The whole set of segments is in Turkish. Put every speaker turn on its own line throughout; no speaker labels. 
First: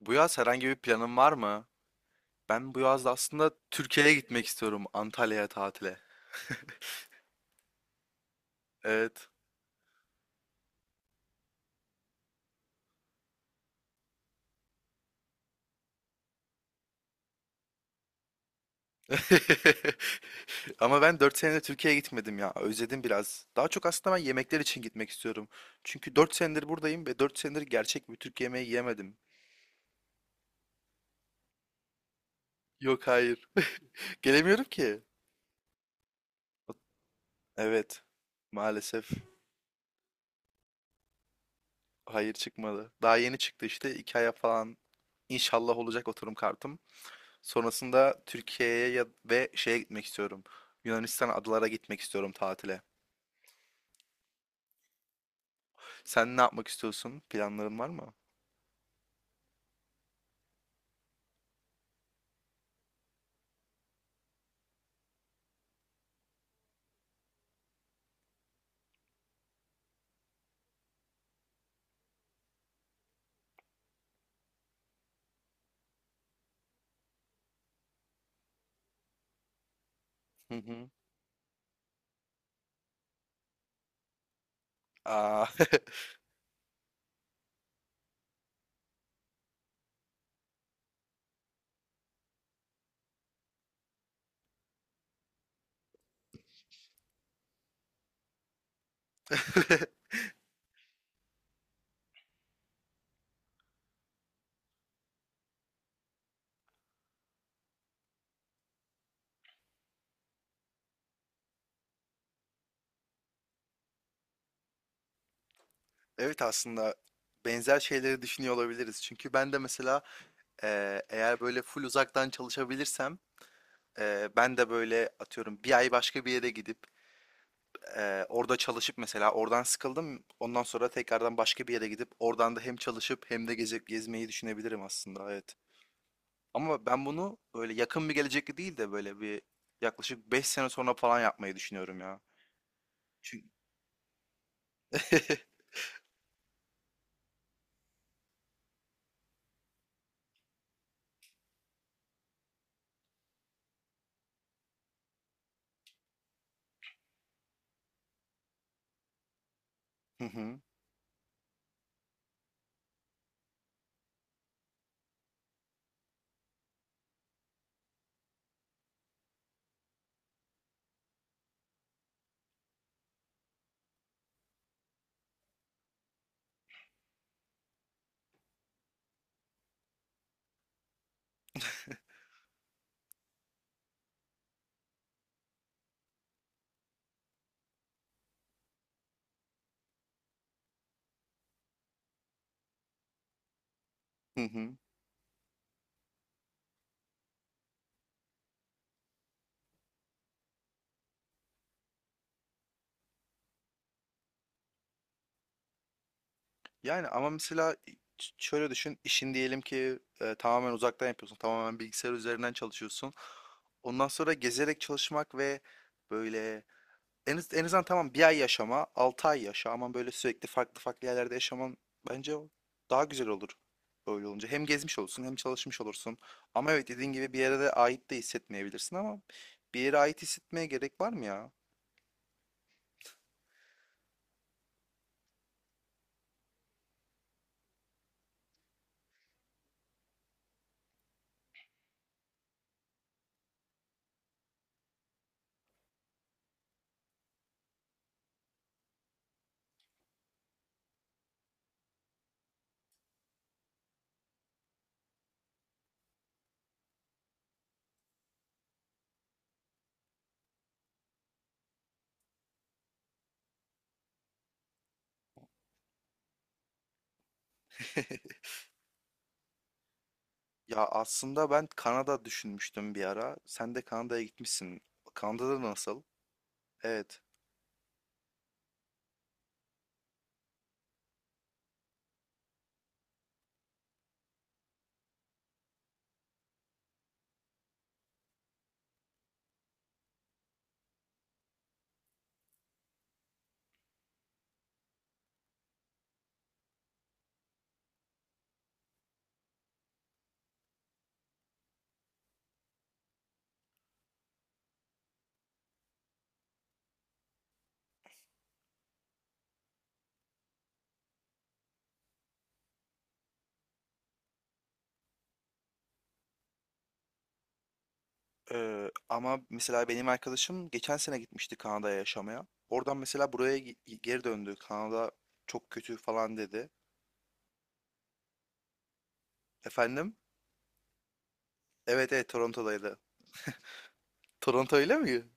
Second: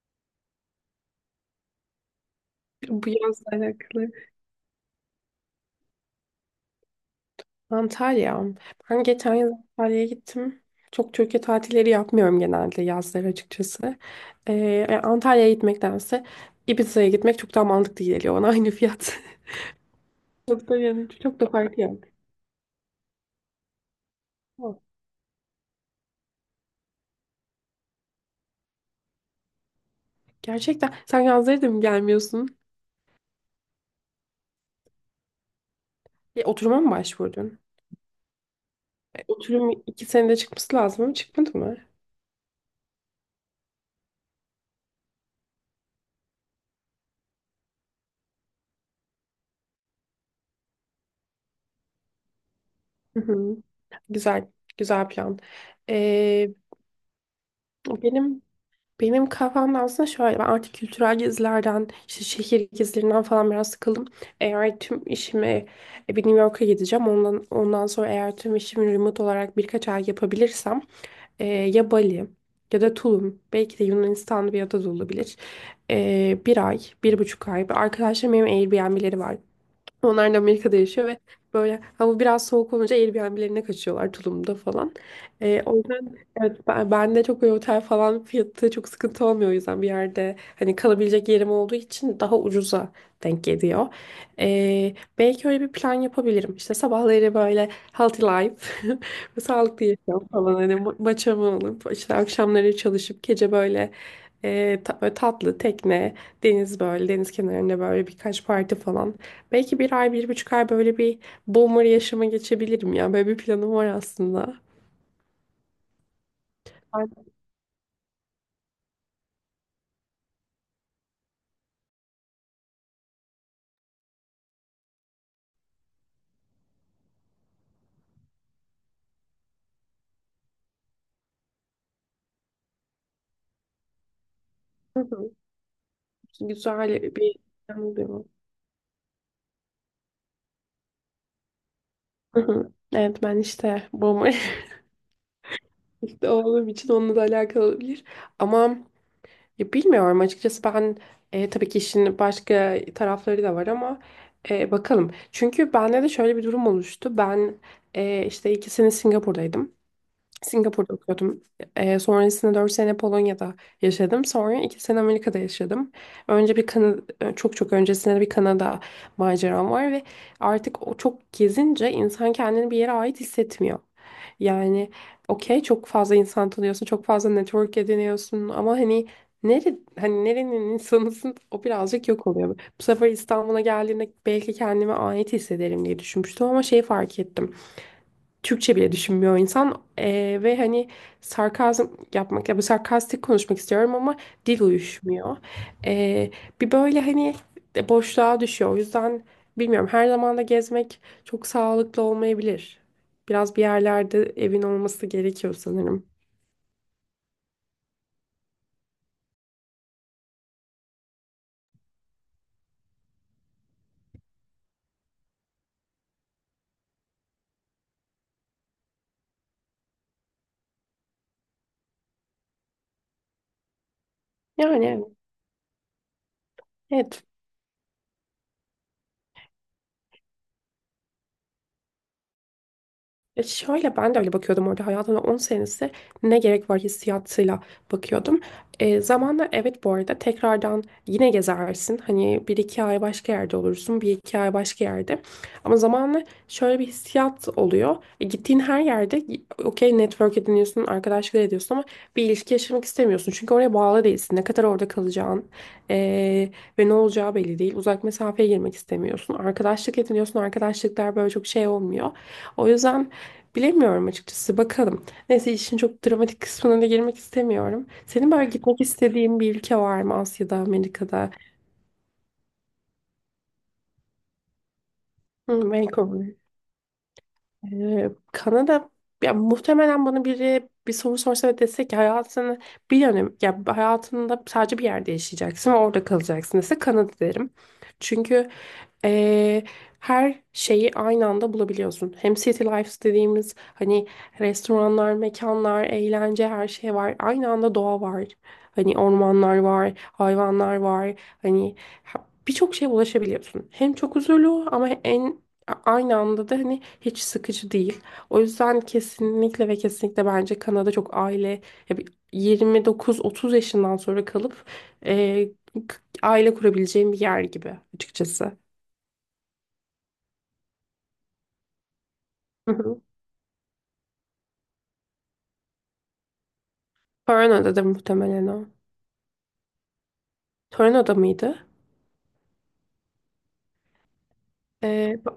Bu yaz herhangi bir planın var mı? Ben bu yaz
Bu yazla
aslında
alakalı.
Türkiye'ye gitmek istiyorum. Antalya'ya tatile.
Antalya. Ben
Evet.
geçen yıl Antalya'ya gittim. Çok Türkiye tatilleri yapmıyorum genelde yazları açıkçası. Yani Antalya'ya gitmektense Ibiza'ya gitmek çok daha mantıklı geliyor bana aynı fiyat. Çok da
Ama
yani
ben 4
çok da
senedir
farkı
Türkiye'ye
yok.
gitmedim ya. Özledim biraz. Daha çok aslında ben yemekler
Ama
için gitmek istiyorum. Çünkü 4 senedir buradayım ve 4 senedir gerçek bir Türk yemeği yemedim.
Gerçekten sen yazları da mı gelmiyorsun?
Yok hayır. Gelemiyorum ki.
Oturuma mı başvurdun?
Evet. Maalesef
Oturum iki senede çıkması lazım ama çıkmadı mı?
hayır çıkmadı. Daha yeni çıktı işte. 2 aya falan inşallah olacak oturum kartım. Sonrasında Türkiye'ye ya- ve şeye gitmek istiyorum. Yunanistan adalara gitmek istiyorum tatile.
Hı hı. Güzel, güzel plan.
Sen ne
Ee,
yapmak istiyorsun? Planların var mı?
benim Benim kafamda aslında şöyle ben artık kültürel gezilerden işte şehir gezilerinden falan biraz sıkıldım. Eğer tüm işimi bir New York'a gideceğim. Ondan sonra eğer tüm işimi remote olarak birkaç ay yapabilirsem ya Bali ya da Tulum belki de Yunanistan'da bir ada da olabilir. Bir ay, bir buçuk ay. Arkadaşlarım benim Airbnb'leri var. Onlar da
Hı
Amerika'da
hı.
yaşıyor ve böyle hava biraz soğuk olunca Airbnb'lerine kaçıyorlar Tulum'da falan.
Aa,
O yüzden evet ben de çok böyle otel falan fiyatı çok sıkıntı olmuyor o yüzden bir yerde hani kalabilecek yerim olduğu için daha ucuza denk geliyor. Belki öyle bir plan yapabilirim. İşte sabahları böyle healthy life, sağlıklı yaşam falan hani maçamı alıp işte akşamları çalışıp gece böyle böyle tatlı tekne, deniz kenarında böyle birkaç parti falan. Belki bir ay, bir buçuk ay böyle bir boomer yaşama geçebilirim ya. Böyle bir planım var aslında.
evet aslında
Ay,
benzer şeyleri düşünüyor olabiliriz. Çünkü ben de mesela eğer böyle full uzaktan çalışabilirsem ben de böyle atıyorum bir ay başka bir yere gidip orada çalışıp mesela oradan sıkıldım. Ondan sonra tekrardan başka bir yere gidip oradan da hem çalışıp hem de gezip gezmeyi düşünebilirim
hı
aslında.
hı.
Evet. Ama
Güzel
ben
bir
bunu böyle
plan
yakın bir
oluyor.
gelecekte değil de böyle bir yaklaşık 5 sene sonra falan yapmayı düşünüyorum ya.
Hı hı. Evet ben
Çünkü
işte boomer işte olduğum için onunla da alakalı olabilir. Ama ya bilmiyorum açıkçası ben tabii ki işin başka tarafları da var ama bakalım. Çünkü bende de şöyle bir durum oluştu. Ben işte 2 sene Singapur'daydım.
Hı hı,
Singapur'da okuyordum. Sonrasında 4 sene Polonya'da yaşadım. Sonra 2 sene Amerika'da yaşadım. Önce bir Kanada, çok çok öncesinde de bir Kanada maceram var ve artık o çok gezince insan kendini bir yere ait hissetmiyor. Yani okey çok fazla insan tanıyorsun, çok fazla network ediniyorsun ama hani hani nerenin insanısın o birazcık yok oluyor. Bu sefer İstanbul'a geldiğimde belki kendime ait hissederim diye düşünmüştüm ama şeyi fark ettim. Türkçe bile düşünmüyor insan. Ve hani sarkazm yapmak ya bu sarkastik konuşmak istiyorum ama
hı
dil
hı.
uyuşmuyor. Eee, Bir böyle hani de boşluğa düşüyor. O yüzden bilmiyorum her zaman da gezmek çok sağlıklı olmayabilir. Biraz bir yerlerde evin olması gerekiyor sanırım.
Yani ama mesela şöyle düşün, işin diyelim ki tamamen uzaktan yapıyorsun, tamamen bilgisayar üzerinden çalışıyorsun. Ondan sonra gezerek çalışmak ve böyle en azından tamam bir ay yaşama, altı ay yaşa ama böyle sürekli farklı farklı yerlerde yaşaman bence daha güzel olur. Böyle olunca hem gezmiş
Yani
olursun hem çalışmış olursun. Ama evet dediğin
evet.
gibi bir yere de ait de hissetmeyebilirsin ama bir yere ait hissetmeye gerek var mı ya?
Ya şöyle ben de öyle bakıyordum orada hayatımda 10 senesi ne gerek var hissiyatıyla bakıyordum. Zamanla evet bu arada tekrardan yine gezersin. Hani bir iki ay başka yerde olursun, bir iki ay başka yerde. Ama zamanla şöyle bir hissiyat oluyor. Gittiğin her yerde okey network ediniyorsun, arkadaşlık ediyorsun ama bir ilişki yaşamak istemiyorsun. Çünkü oraya bağlı değilsin. Ne kadar orada kalacağın e, ve ne olacağı belli değil. Uzak mesafeye girmek istemiyorsun. Arkadaşlık ediniyorsun, arkadaşlıklar böyle çok şey olmuyor. O yüzden bilemiyorum açıkçası. Bakalım. Neyse işin çok dramatik kısmına da girmek istemiyorum. Senin böyle gitmek istediğin bir ülke var mı Asya'da,
Ya
Amerika'da?
aslında ben Kanada düşünmüştüm bir ara. Sen de Kanada'ya gitmişsin. Kanada'da
Hmm,
nasıl?
Vancouver.
Evet.
Kanada ya muhtemelen bana biri bir soru sorsa ve dese ki hayatını bir yönem ya hayatında sadece bir yerde yaşayacaksın ve orada kalacaksın dese Kanada derim. Çünkü ee, her şeyi aynı anda bulabiliyorsun. Hem city life dediğimiz hani restoranlar, mekanlar, eğlence her şey var. Aynı anda doğa var. Hani ormanlar var, hayvanlar var. Hani birçok şeye ulaşabiliyorsun. Hem çok huzurlu ama en Aynı anda da hani hiç sıkıcı değil. O yüzden kesinlikle ve kesinlikle bence Kanada çok aile ya bir 29-30 yaşından sonra kalıp e, k- aile kurabileceğim bir yer gibi açıkçası.
Ama mesela benim arkadaşım geçen sene gitmişti Kanada'ya yaşamaya.
Hı
Oradan
hı.
mesela buraya geri döndü. Kanada çok kötü falan dedi.
Toronto'da da muhtemelen o.
Efendim?
Toronto'da mıydı?
Evet evet Toronto'daydı. Toronto öyle
E,
mi?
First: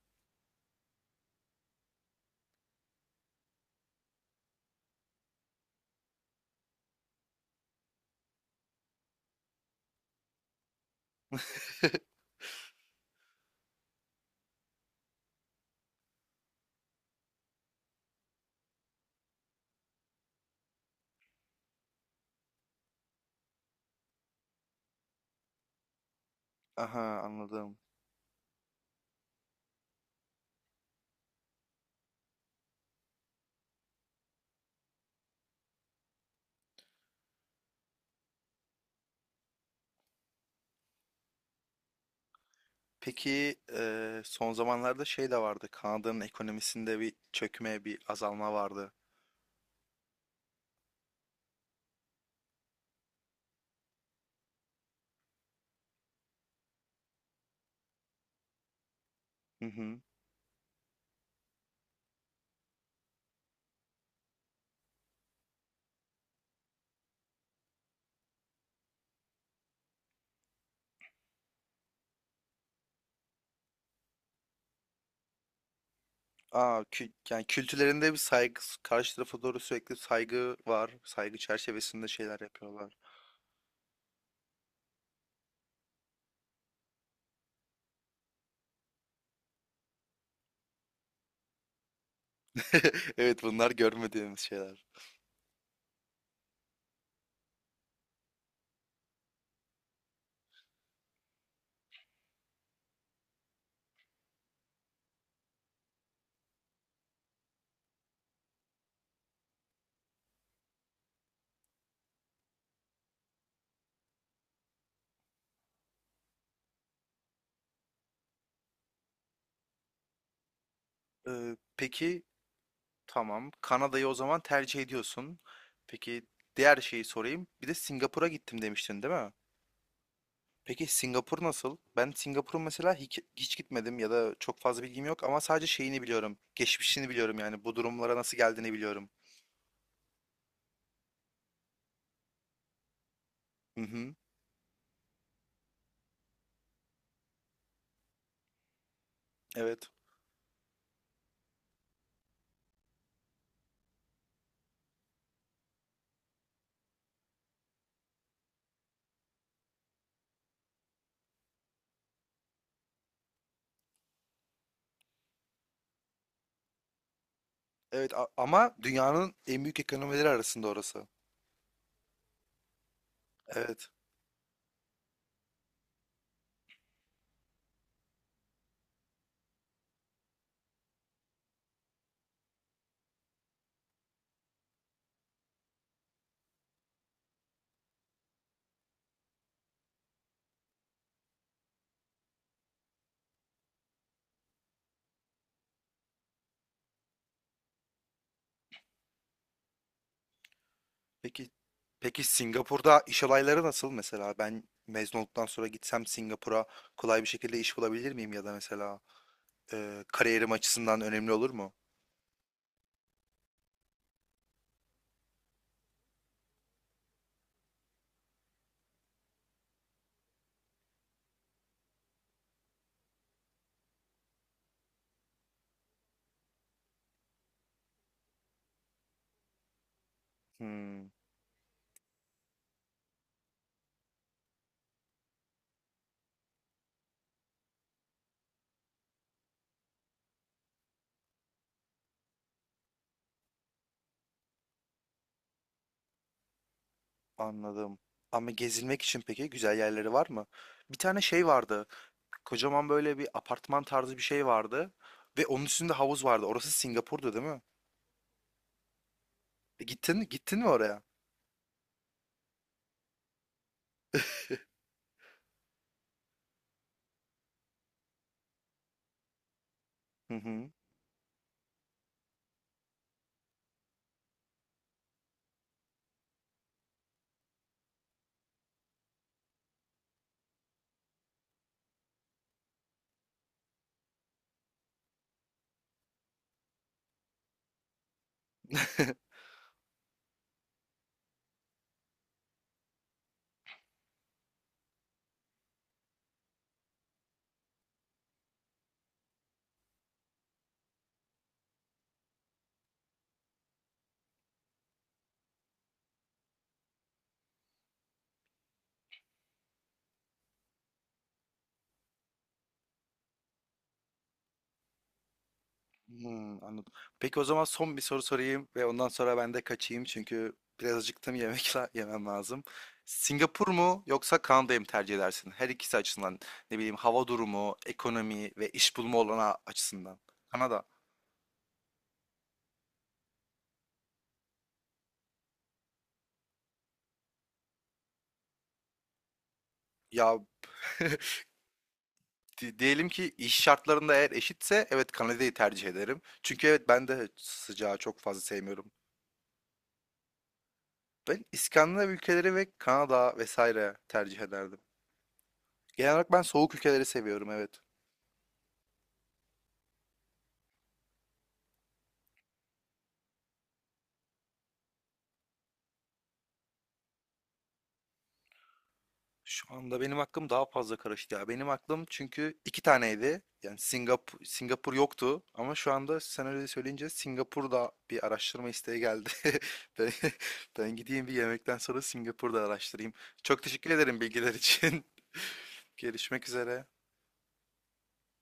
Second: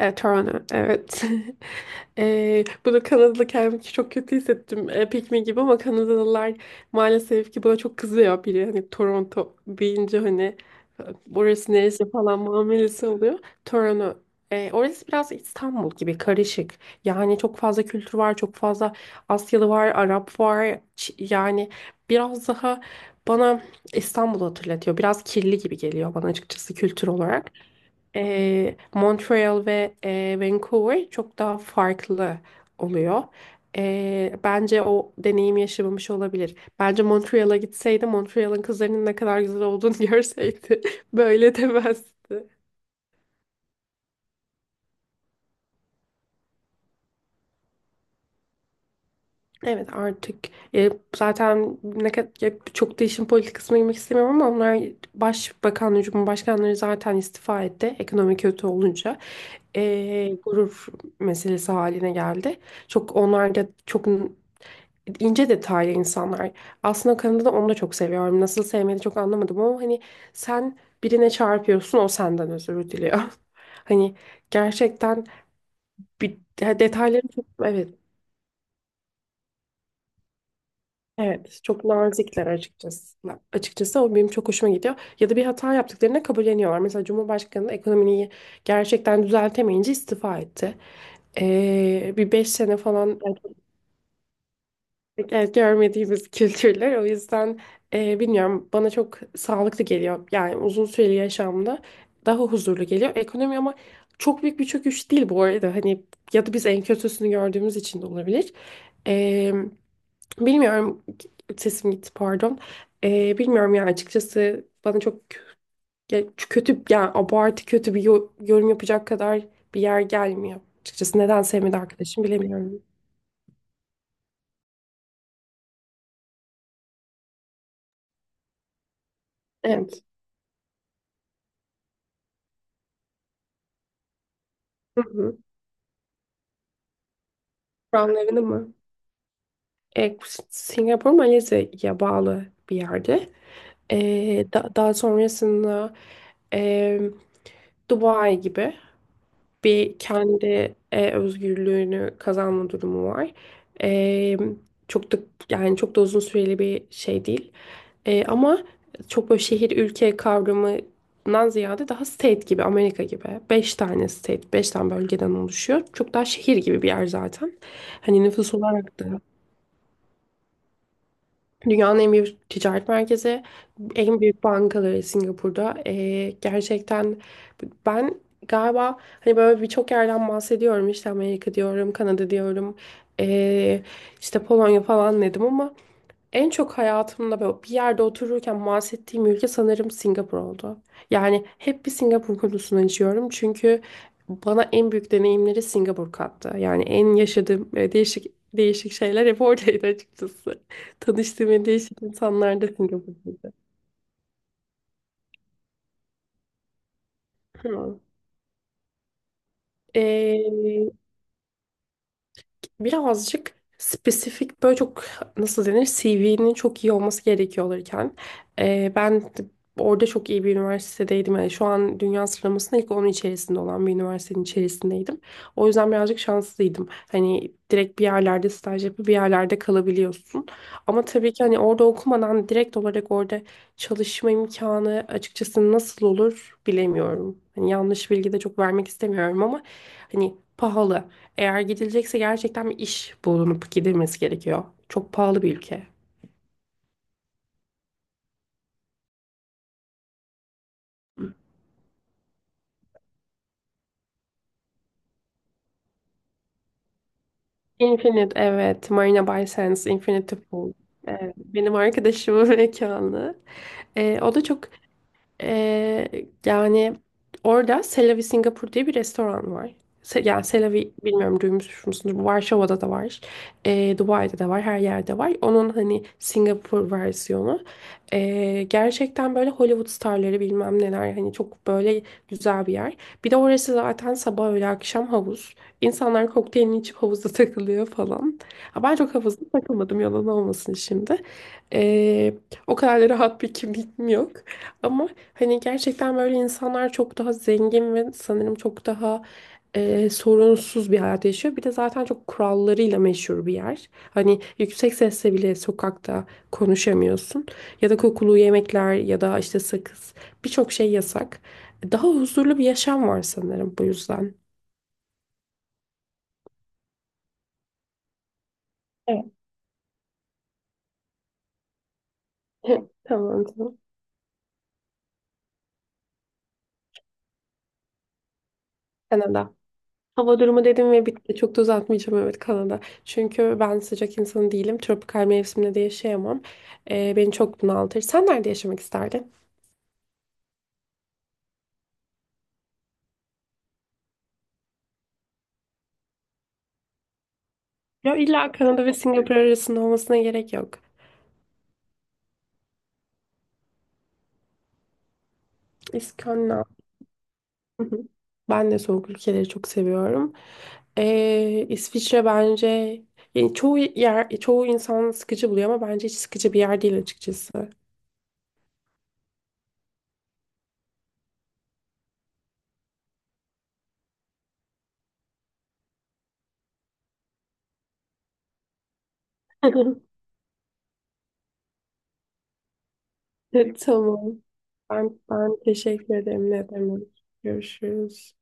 Evet, Toronto. Evet. Bunu Kanadalı kendimi çok kötü hissettim. Pikmin gibi ama Kanadalılar maalesef ki buna çok kızıyor biri. Hani Toronto deyince hani e, orası neresi falan muamelesi oluyor. Toronto. Orası biraz İstanbul gibi karışık. Yani çok fazla kültür var, çok fazla Asyalı var, Arap var. Yani biraz daha bana İstanbul'u hatırlatıyor. Biraz kirli gibi geliyor bana açıkçası kültür
Aha
olarak.
anladım.
Montreal ve Vancouver çok daha farklı oluyor. Bence o deneyim yaşamamış olabilir. Bence Montreal'a gitseydi, Montreal'ın kızlarının ne kadar güzel olduğunu görseydi böyle demezdi.
Peki son zamanlarda şey de vardı. Kanada'nın ekonomisinde bir çökme, bir azalma vardı.
Evet artık e, zaten ne kadar çok da işin politik kısmına girmek istemiyorum ama onlar başbakan, cumhurbaşkanları zaten istifa etti ekonomi kötü olunca.
Hı hı.
Gurur meselesi haline geldi. Çok onlar da çok ince detaylı insanlar. Aslında Kanada'da onu da çok seviyorum. Nasıl sevmedi çok anlamadım ama hani sen birine çarpıyorsun o senden özür diliyor. Hani gerçekten bir ya
Aa,
detayları
yani
çok evet
kültürlerinde bir saygı, karşı tarafa doğru sürekli saygı var. Saygı
evet çok
çerçevesinde şeyler
nazikler
yapıyorlar.
açıkçası. Açıkçası o benim çok hoşuma gidiyor. Ya da bir hata yaptıklarını kabulleniyorlar. Mesela Cumhurbaşkanı ekonomiyi gerçekten düzeltemeyince istifa etti. Bir beş sene falan.
Evet bunlar görmediğimiz şeyler.
Evet, görmediğimiz kültürler. O yüzden bilmiyorum bana çok sağlıklı geliyor. Yani uzun süreli yaşamda daha huzurlu geliyor. Ekonomi ama çok büyük bir çöküş değil bu arada. Hani ya da biz en kötüsünü gördüğümüz için de olabilir. E, Bilmiyorum, sesim gitti pardon. Bilmiyorum yani açıkçası bana çok ya, kötü yani abartı kötü bir yorum yapacak kadar bir yer gelmiyor. Açıkçası neden sevmedi
Peki
arkadaşım bilemiyorum.
tamam. Kanada'yı o zaman tercih ediyorsun. Peki diğer şeyi sorayım. Bir de Singapur'a gittim demiştin değil mi?
Evet.
Peki Singapur nasıl? Ben Singapur'un mesela hiç gitmedim ya da çok fazla
Hı
bilgim yok
hı.
ama sadece şeyini biliyorum. Geçmişini biliyorum yani bu durumlara
Kur'an
nasıl geldiğini
mı?
biliyorum.
E, Singapur Malezya'ya bağlı bir yerde.
Hı hı.
Daha sonrasında e, Dubai gibi
Evet.
bir kendi özgürlüğünü kazanma durumu var. E, Çok da yani çok da uzun süreli bir şey değil. Ama çok böyle şehir ülke kavramından ziyade daha state gibi Amerika gibi. Beş tane state, beş tane bölgeden oluşuyor. Çok daha şehir gibi bir yer zaten.
Evet
Hani nüfus
ama
olarak da.
dünyanın en büyük ekonomileri arasında orası.
Dünyanın en büyük ticaret merkezi,
Evet.
en büyük bankaları Singapur'da. Gerçekten ben galiba hani böyle birçok yerden bahsediyorum. İşte Amerika diyorum, Kanada diyorum, ee, işte Polonya falan dedim ama en çok hayatımda böyle bir yerde otururken bahsettiğim ülke sanırım Singapur oldu. Yani hep bir Singapur konusunu açıyorum çünkü bana en büyük deneyimleri Singapur kattı. Yani en yaşadığım değişik şeyler hep oradaydı açıkçası.
Peki
Tanıştığım en değişik
peki
insanlar da
Singapur'da iş
Singapur'daydı.
olayları nasıl mesela? Ben mezun olduktan sonra gitsem Singapur'a kolay bir şekilde iş
Hı.
bulabilir miyim ya da mesela kariyerim
Ee,
açısından önemli olur mu?
Birazcık spesifik böyle çok nasıl denir CV'nin çok iyi olması gerekiyor olurken ben de orada çok iyi bir üniversitedeydim. Yani şu an dünya sıralamasında ilk onun içerisinde olan bir üniversitenin içerisindeydim. O yüzden birazcık şanslıydım. Hani direkt bir yerlerde staj yapıp bir yerlerde kalabiliyorsun. Ama
Hmm,
tabii ki hani orada okumadan direkt olarak orada çalışma imkanı açıkçası nasıl olur bilemiyorum. Hani yanlış bilgi de çok vermek istemiyorum ama hani pahalı. Eğer gidilecekse gerçekten bir iş bulunup gidilmesi gerekiyor. Çok pahalı bir ülke.
anladım. Ama gezilmek için peki güzel yerleri var mı? Bir tane şey vardı. Kocaman böyle bir apartman tarzı bir şey vardı. Ve onun üstünde havuz vardı. Orası Singapur'du değil mi?
Infinite evet. Marina Bay Sands, Infinity
Gittin mi
Pool.
oraya?
Evet, benim arkadaşımın mekanı. O da çok. Ee, Yani orada Selavi Singapur diye bir restoran var.
Hı
Yani
hı.
Selavi bilmiyorum duymuş musunuz? Varşova'da da var. Dubai'de de var. Her yerde var. Onun hani Singapur versiyonu. Gerçekten böyle Hollywood starları bilmem neler. Hani çok böyle güzel bir yer. Bir de orası zaten sabah öğle akşam havuz. İnsanlar kokteylini içip havuzda takılıyor falan. Ha, ben çok havuzda takılmadım yalan olmasın şimdi. Ee, O kadar da rahat bir kimliğim yok. Ama hani gerçekten böyle insanlar çok daha zengin ve sanırım çok daha sorunsuz bir hayat yaşıyor. Bir de zaten çok kurallarıyla meşhur bir yer. Hani yüksek sesle bile sokakta konuşamıyorsun. Ya da kokulu yemekler ya da işte sakız birçok şey yasak. Daha huzurlu bir yaşam var sanırım bu yüzden.
Hmm, anladım. Peki o zaman son bir soru sorayım ve ondan
Evet.
sonra ben de kaçayım çünkü biraz acıktım yemem lazım.
Tamam,
Singapur
tamam.
mu yoksa Kanada'yı mı tercih edersin? Her ikisi açısından ne bileyim hava durumu, ekonomi ve iş bulma
Kanada.
olanağı açısından.
Hava durumu
Kanada.
dedim ve bitti. Çok da uzatmayacağım, evet Kanada. Çünkü ben sıcak insanı değilim. Tropikal mevsimde de yaşayamam. Beni çok bunaltır. Sen nerede yaşamak isterdin?
Ya diyelim ki iş şartlarında eğer eşitse evet Kanada'yı tercih ederim. Çünkü evet ben de sıcağı
Ya
çok fazla
illa Kanada
sevmiyorum.
ve Singapur arasında olmasına gerek yok.
Ben İskandinav ülkeleri ve Kanada vesaire tercih ederdim. Genel olarak ben
İskandinav.
soğuk ülkeleri seviyorum evet.
Hı hı. Ben de soğuk ülkeleri çok seviyorum. İsviçre bence yani çoğu yer çoğu insan sıkıcı buluyor ama bence hiç sıkıcı bir yer değil açıkçası.
Şu anda benim aklım daha fazla karıştı ya. Benim aklım çünkü iki taneydi. Yani Singapur yoktu ama şu anda sen öyle söyleyince Singapur'da bir araştırma isteği geldi. Ben, ben gideyim bir yemekten sonra Singapur'da araştırayım. Çok teşekkür ederim
Tamam.
bilgiler için.
Ben teşekkür
Görüşmek
ederim. Ne
üzere.
demek. Görüşürüz.